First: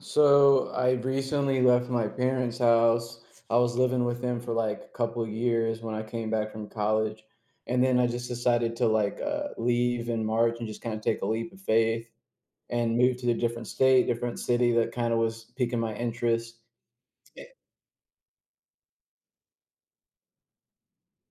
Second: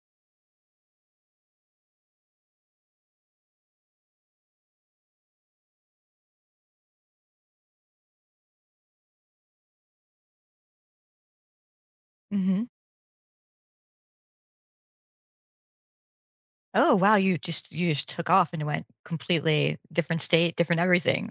So I recently left my parents' house. I was living with them for a couple years when I came back from college, and then I just decided to leave in March and just kind of take a leap of faith Hmm. and move to a different state, different city that kind of was piquing my interest. Oh wow, you just took off and went completely different state, different everything.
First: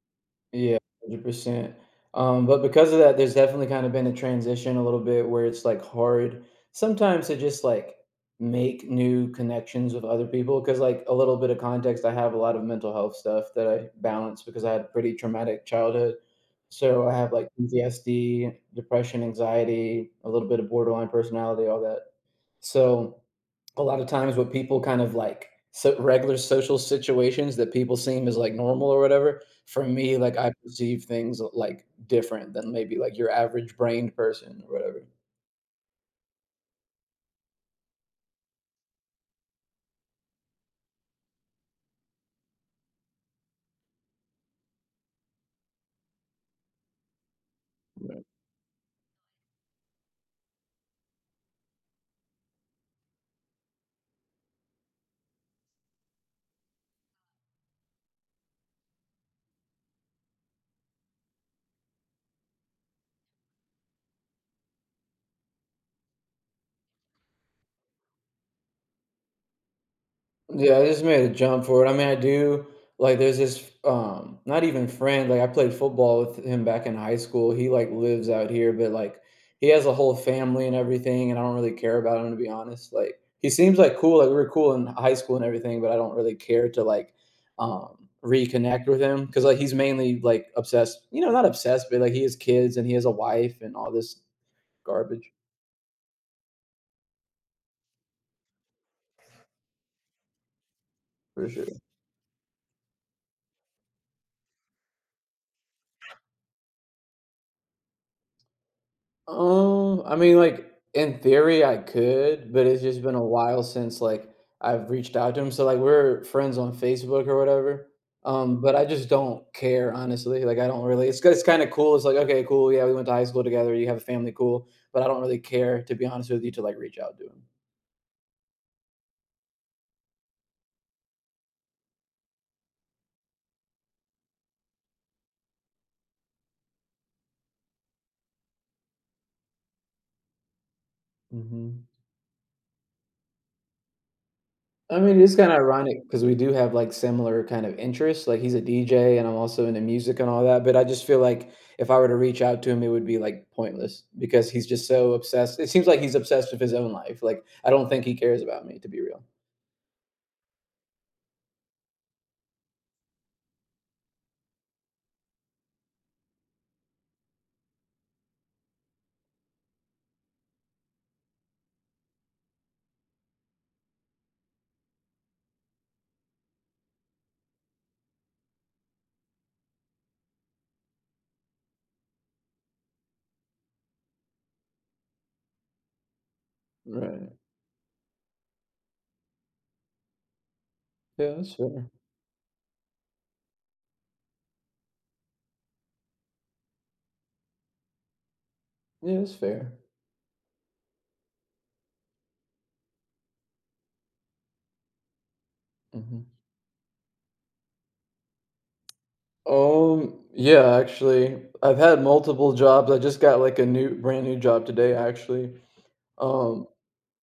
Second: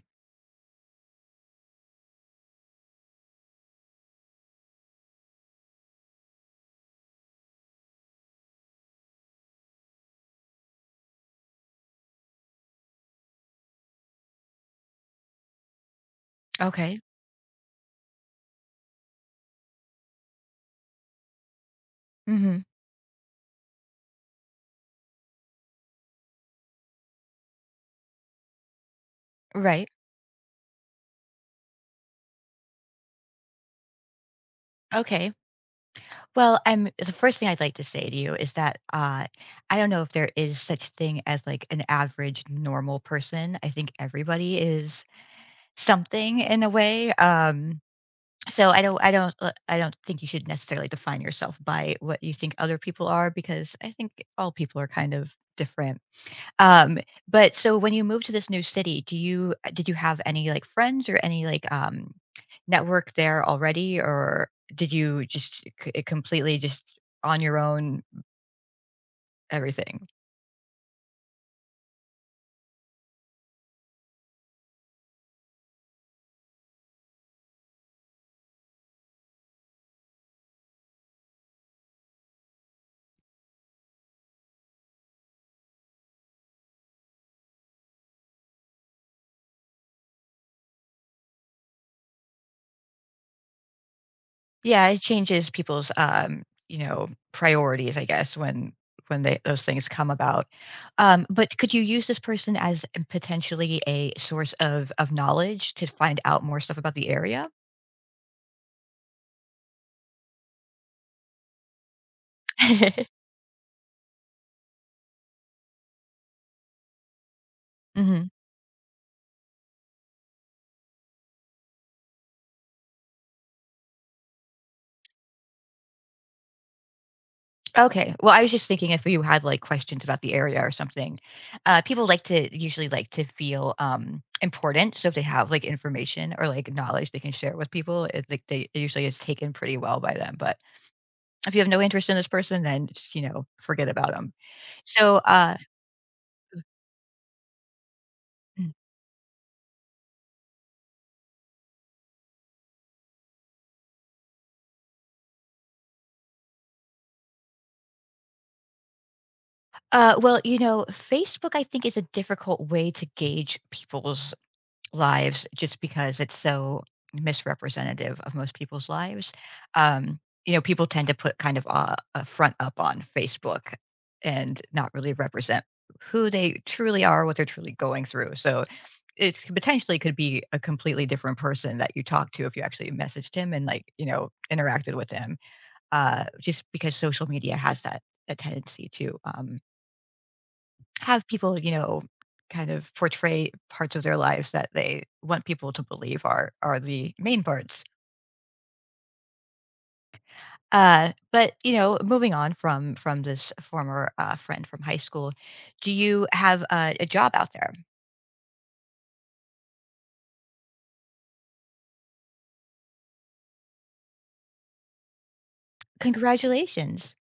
Yeah, 100%. But because of that, there's definitely kind of been a transition a little bit where it's like hard sometimes to just like make new connections with other people. Cause like a little bit of context, I have a lot of mental health stuff that I balance because I had a pretty traumatic childhood. Okay. So I have like PTSD, depression, anxiety, a little bit of borderline personality, all that. Hmm. So a lot of times what people kind of like, so regular social situations that people seem as like normal or whatever, for Right. me like I perceive things like different than maybe like your average brained person or whatever. Okay. Well, I'm the first thing I'd like to say to you is that I don't know if there is such thing as like an average normal person. I think everybody is something in a way. So I don't think you should necessarily define yourself by what you think other people are, because I think all people are kind of different. Um, but when you moved to this new city, do you did you have any, like, friends or any, like, network there already, or did you just c it completely just on your own, everything? Yeah, I just made a jump for it. I mean, I do like there's this not even friend, like I played football with him back in high school. He like lives out here, but like he has a whole family and everything, and I don't really care about him to be honest. Like he seems like cool, like we were cool in high school and everything, but I don't really care to um reconnect with him because like he's mainly like not obsessed, but like he has kids and he has a wife and all this Yeah, it garbage changes people's, you know, priorities, I guess, when they those things come about. For But sure. could you use this person as potentially a source of knowledge to find out more stuff about the area? I mean, like in theory, I could, but it's just been a while since I've reached out to him. So like we're friends on Facebook or whatever. Mhm. But I just don't care honestly. Like I don't really. It's kind of cool. It's like okay, cool. Yeah, we went to high school together. You have a family, cool. But I don't really care to be honest with you to like reach out to him. Okay. Well, I was just thinking if you had like questions about the area or something. People like to usually like to feel important. So if they have like information or like knowledge they can share with people, it's like they it usually is taken pretty well by them. But if you have no Hmm. interest in this person, then just, you know, forget about them. I So, mean, it's kinda ironic because we do have like similar kind of interests, like he's a mm. DJ and I'm also into music and all that, but I just feel like if I were to reach out to him, it would be like pointless because he's just so obsessed, it seems like he's obsessed with his own life. Like I don't think he cares about me, to be real. Well, you know, Facebook, I think, is a difficult way to gauge people's lives just because it's so misrepresentative of most people's lives. Um, you know, people tend to put kind of a front up on Facebook and not really represent who they truly are, what they're truly going through. So it potentially could be a completely different person that you talk to if you actually messaged him and, like, you know, interacted with him. Just because social Right. media has that a tendency to have Yeah, that's people, you fair. know, kind of portray parts of their lives that they want people to believe are the main parts. Yeah, that's fair. But you know, moving on from this former friend from high school, do you Mhm. have a job out there? Yeah, actually, I've had multiple jobs. I just got like a new brand new job today, actually. um Congratulations!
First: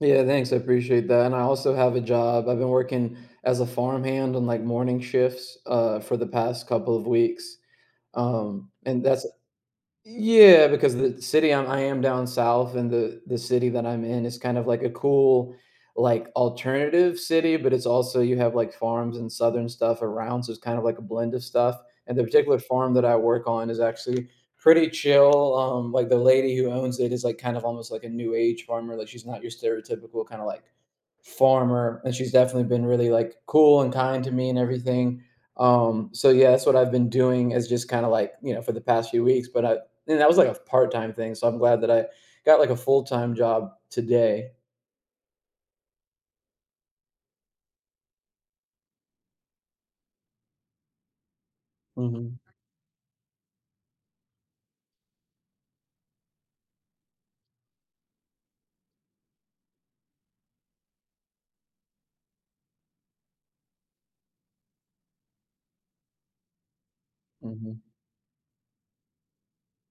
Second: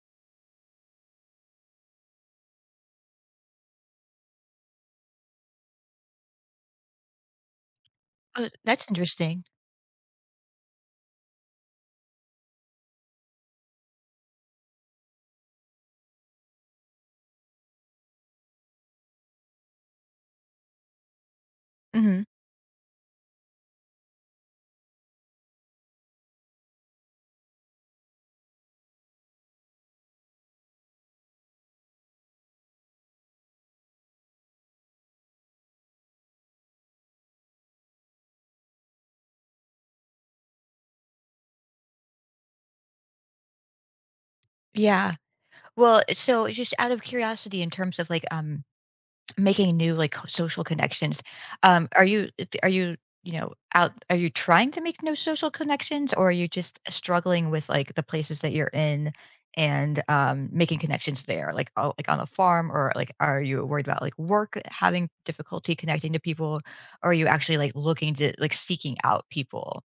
Yeah, thanks. I appreciate that. And I also have a job. I've been working as a farmhand on like morning shifts for the past couple of weeks. Oh, that's And that's interesting. yeah, because the city I am down south, and the city that I'm in is kind of like a cool, like alternative city, but it's also you have like farms and southern stuff around, so it's kind of like a blend of stuff. And Hmm. the particular farm that I work on is actually pretty chill. Like the lady who owns it is like kind of almost like a new age farmer. Like she's not your stereotypical kind of like farmer, and she's definitely been really like cool and kind to me and everything. So yeah, that's what I've been doing, is just kind of like, you know, for the past few weeks, but I, and that was like a part-time thing. So I'm glad that I got like a full-time job today. Yeah. Well, so just out of curiosity, in terms of like making new, like, social connections. Um, are you Hmm. are you, you know, out are you trying to make new social connections, or are you just struggling with, like, the places that you're in and, making connections there? Like, oh, like, on a farm, or, like, are you worried about, like, work having difficulty connecting to people? Or are you actually, like, looking to like, seeking out people?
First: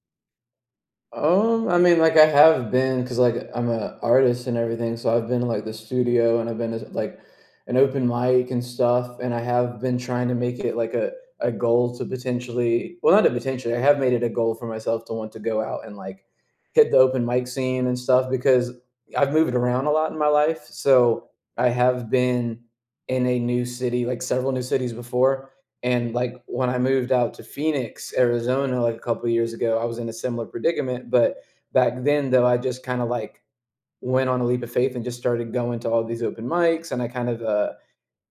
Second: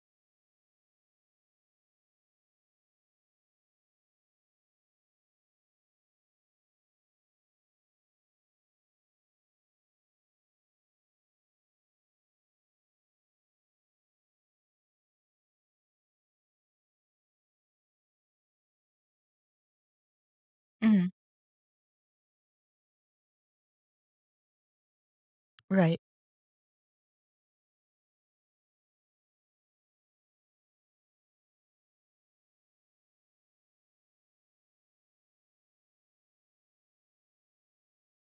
I mean, like I have been, cause like I'm a artist and everything, so I've been to like the studio and I've been to like an open mic and stuff, and I have been trying to make it like a goal to potentially, well, not a potentially, I have made it a goal for myself to want to go out and like hit the open mic scene and stuff because I've moved around a lot in my life, Mhm. so I have been in a new city, like several new cities before, Right. and like when I moved out to Phoenix, Arizona, like a couple of years ago, I was in a similar predicament. But back then, though, I just kind of like went on a leap of faith and just started going to all these open mics. And I kind of,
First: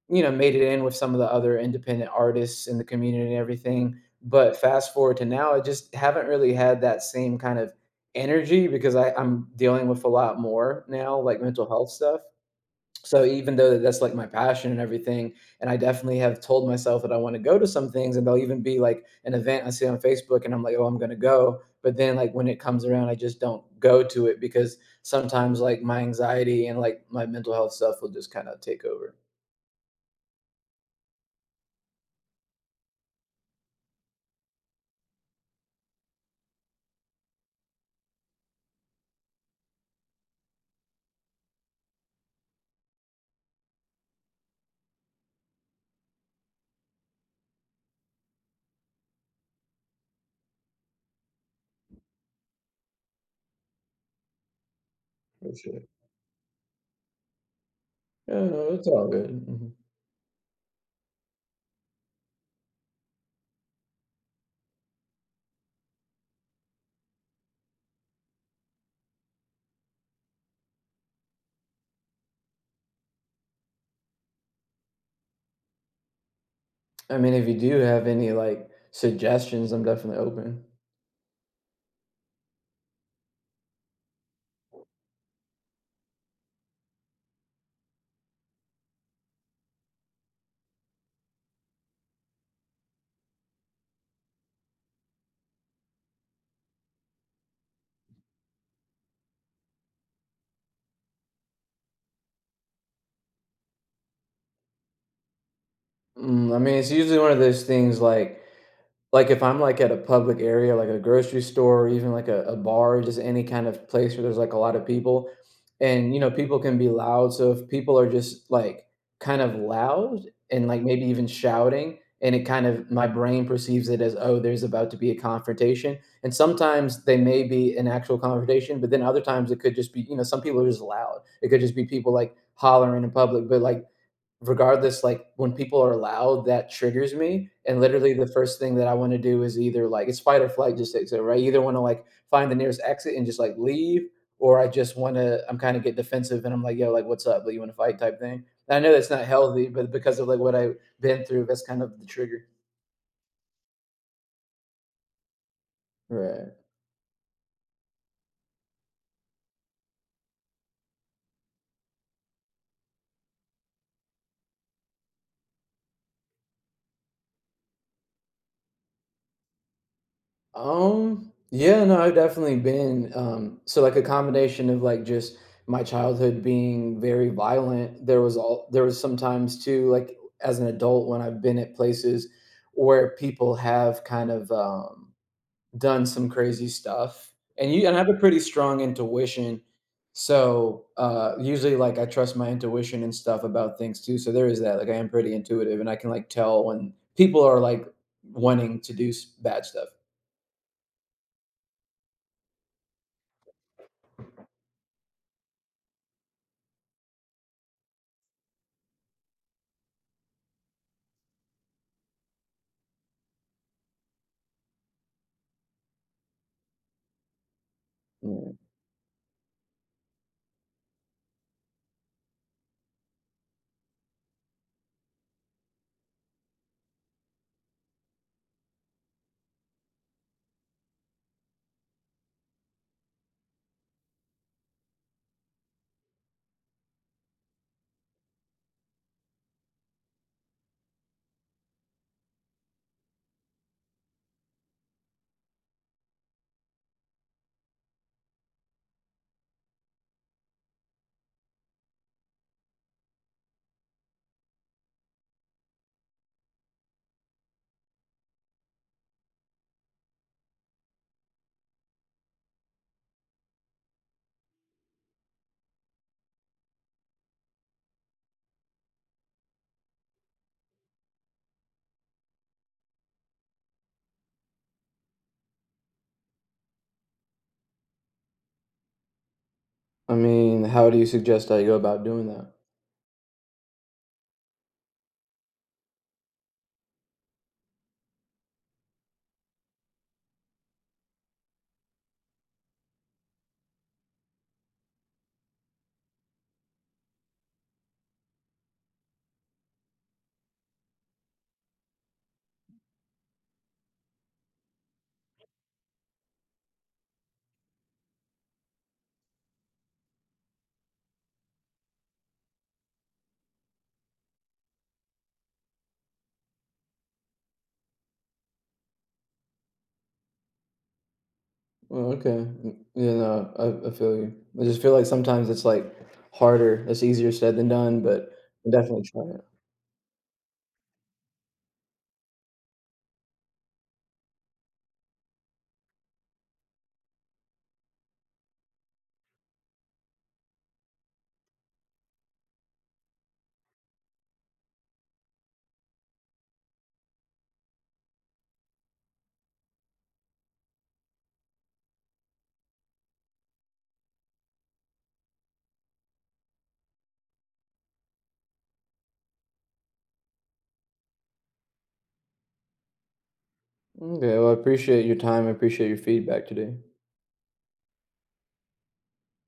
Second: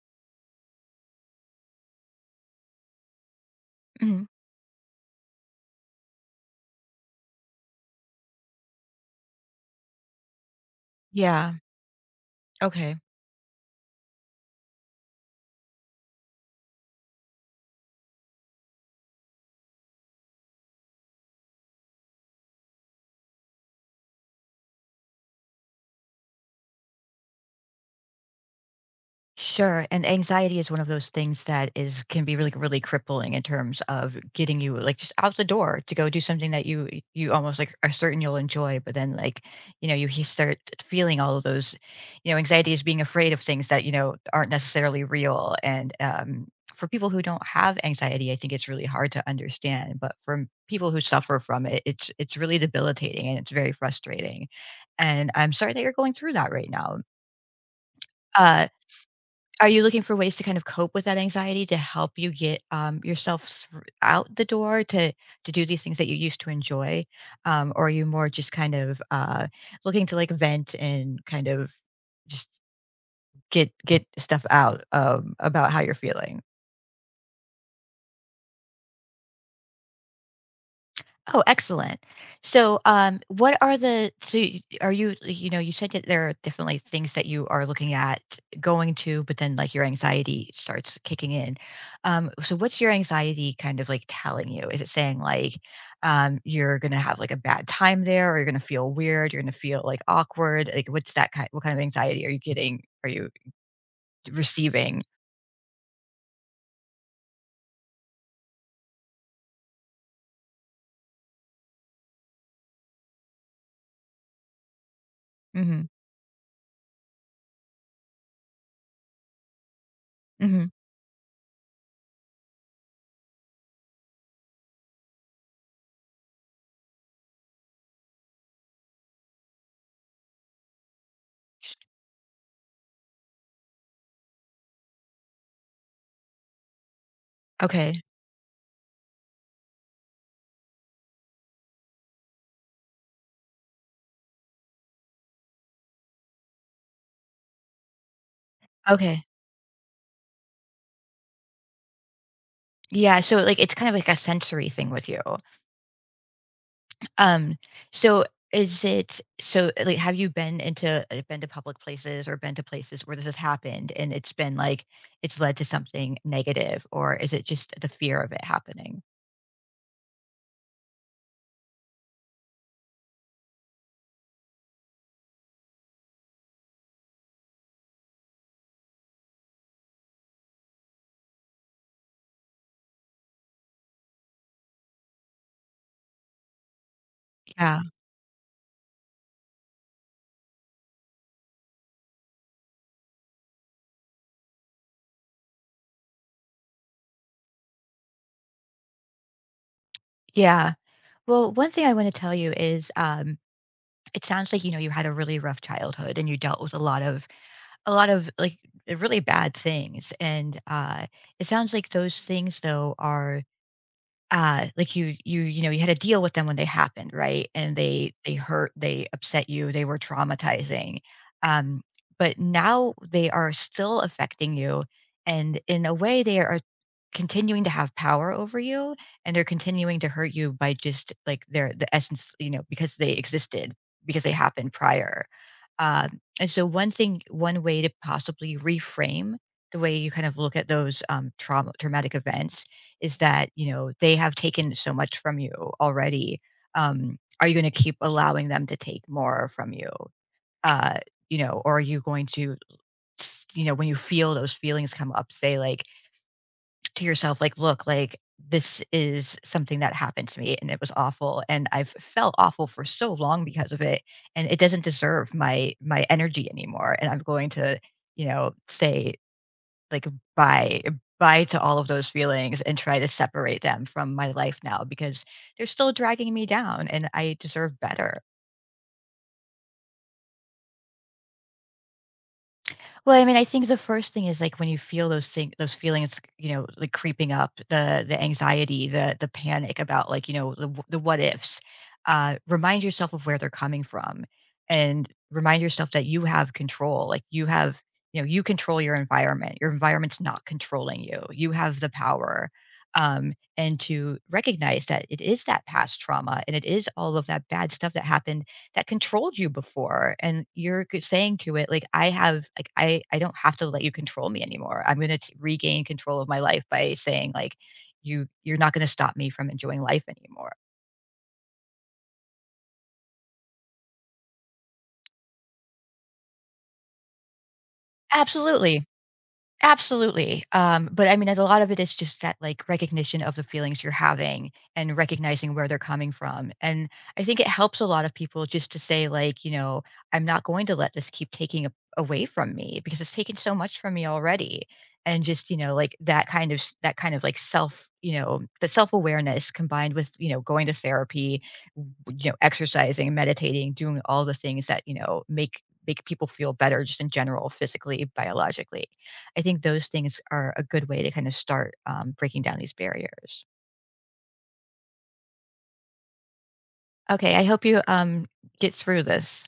you know, made it in with some of the other independent artists in the community and everything. Mhm. But fast forward to now, I just haven't really had that same kind of energy because I'm dealing with a lot more now, like Yeah. mental health stuff. Okay. So even though that's like my passion and everything, and I definitely have told myself that I want to go to some things, and there'll even be like an event I see on Facebook and I'm like, oh, I'm going to go, but then like when it comes around I just don't go to it because sometimes like my anxiety and like my mental health stuff will just kind of take over Sure, and anxiety is one of those things that is can be really, really crippling in terms of getting you like just out the door to go do something that you almost like are certain you'll enjoy, but then like you know you start feeling all of those, you know, anxiety is being afraid of things that you know aren't necessarily real. And for people who don't have anxiety, I think it's really hard to understand. But for people who suffer from it, it's really debilitating and it's very frustrating. And I'm for sorry that sure. you're going through that right now. Yeah, Uh, no, it's all good. are Mhm. you looking for ways to kind of cope with that anxiety to help you get, yourself thr out the door to do these things that you used to enjoy? Or are you more just kind of, looking to, like, vent and kind of just get stuff out, about how you're feeling? I mean, if you do have any like suggestions, I'm definitely open. Oh, excellent. So, what are are you you know you said that there are definitely things that you are looking at going to, but then like your anxiety starts kicking in. So, what's your anxiety kind of like telling you? Is it saying like you're gonna have like a bad time there, or you're gonna feel weird, you're gonna feel like awkward? Like, what's that kind? What kind of anxiety are you getting? Are you receiving? Mm, I mean, it's usually one of those things like if I'm like at a public area, like a grocery store or even like a bar, just any kind of place where there's like a lot of people, Mm-hmm. and, you know, people can be loud, so if people are just like kind of loud Mm-hmm. and like maybe even shouting, and it kind of my brain perceives it as, "Oh, there's about to be a confrontation," and sometimes they may be an actual confrontation, but then other times it could just be, you know, some people are just loud. It could just be people like hollering in public, but like regardless, like when people are loud, that triggers me, and Okay. literally the first thing that I wanna do is either like it's fight or flight just takes over. I either wanna like find the nearest exit and just like leave, or I just wanna I'm kinda get defensive and I'm like, "Yo, like, what's up? Like, you wanna fight?" type thing. And I know that's not Okay. healthy, but because of like what I've been through, that's kind of the trigger. Yeah. So, like, it's kind of like a sensory thing with you. Right. Um, so is it so like have you been into been to public places or been to places where this has happened and it's been like it's led to something negative, or is it just the fear of it happening? Yeah, no, I've definitely been, so like a combination of like just my childhood being very violent. There was sometimes too, like as an adult when I've been at places where people have kind of, done some crazy stuff, and Yeah. you and I have a pretty strong intuition. So, usually like I trust my intuition and stuff about things too. So there is that. Like I am pretty intuitive, and I can like tell when people are like wanting to bad stuff. Yeah. Well, one thing I want to tell you is it sounds like you know you had a really rough childhood and you dealt with a lot of like really bad things and it sounds like those things though are like you know, you had to deal with them when they happened, right? And they Yeah. hurt, they upset you, they were traumatizing. Um, but now they are still affecting you, and in a way, they are continuing to have power over you, and they're continuing to hurt you by just like their the essence, you know, because they existed, because they happened prior. Um, and so one thing one way to possibly reframe the way you kind of look at those trauma traumatic events is that, you know, they have taken so much from you already. Um, are you going to keep allowing them to take more from you? Uh, you know, or are you going to you know, when you feel those feelings come up, say like to yourself, like, "Look, like, this is something that happened to me, and it was awful, and I've felt awful for so long because of it, and it doesn't deserve my my energy anymore, and I'm going to, you know, say, like, bye bye to all of those feelings and try to separate them from my life now, because they're still dragging me down, and I deserve better." I mean, how do you suggest I go about doing that? Well, I mean, I think the first thing is like, when you feel those things, those feelings, you know, like creeping up, the anxiety, the panic about like you know the the what ifs. Remind yourself of where they're coming from, and remind yourself that you have control. Like you have, you know, you control your environment. Your environment's not controlling you. You have the power. And to recognize that it is that past trauma and it is all of that bad stuff that happened that controlled you before, and you're saying to it like, I have, like, I don't have to let you control me anymore. I'm going to regain control of my life by saying like, you you're not going to stop me from enjoying life anymore. Oh, okay. Mm, yeah, no, I feel you. I just feel like sometimes it's like harder. It's easier said than done, but Absolutely. definitely try it. Absolutely, but I mean, as a lot of it is just that, like, recognition of the feelings you're having and recognizing where they're coming from, and I think it helps a lot of people just to say, like, you know, "I'm not going to let this keep taking a away from me because it's taken so much from me already," and just, you know, like, that kind of s that kind of, like, self you know, that self-awareness combined with, you know, going to therapy, you know, exercising, meditating, doing all the things that, you know, make people feel better just in general, physically, biologically. I think those things are a good way to kind of start breaking down these barriers. Okay, well, I appreciate your time. I appreciate your feedback today. Okay, I hope you get through this.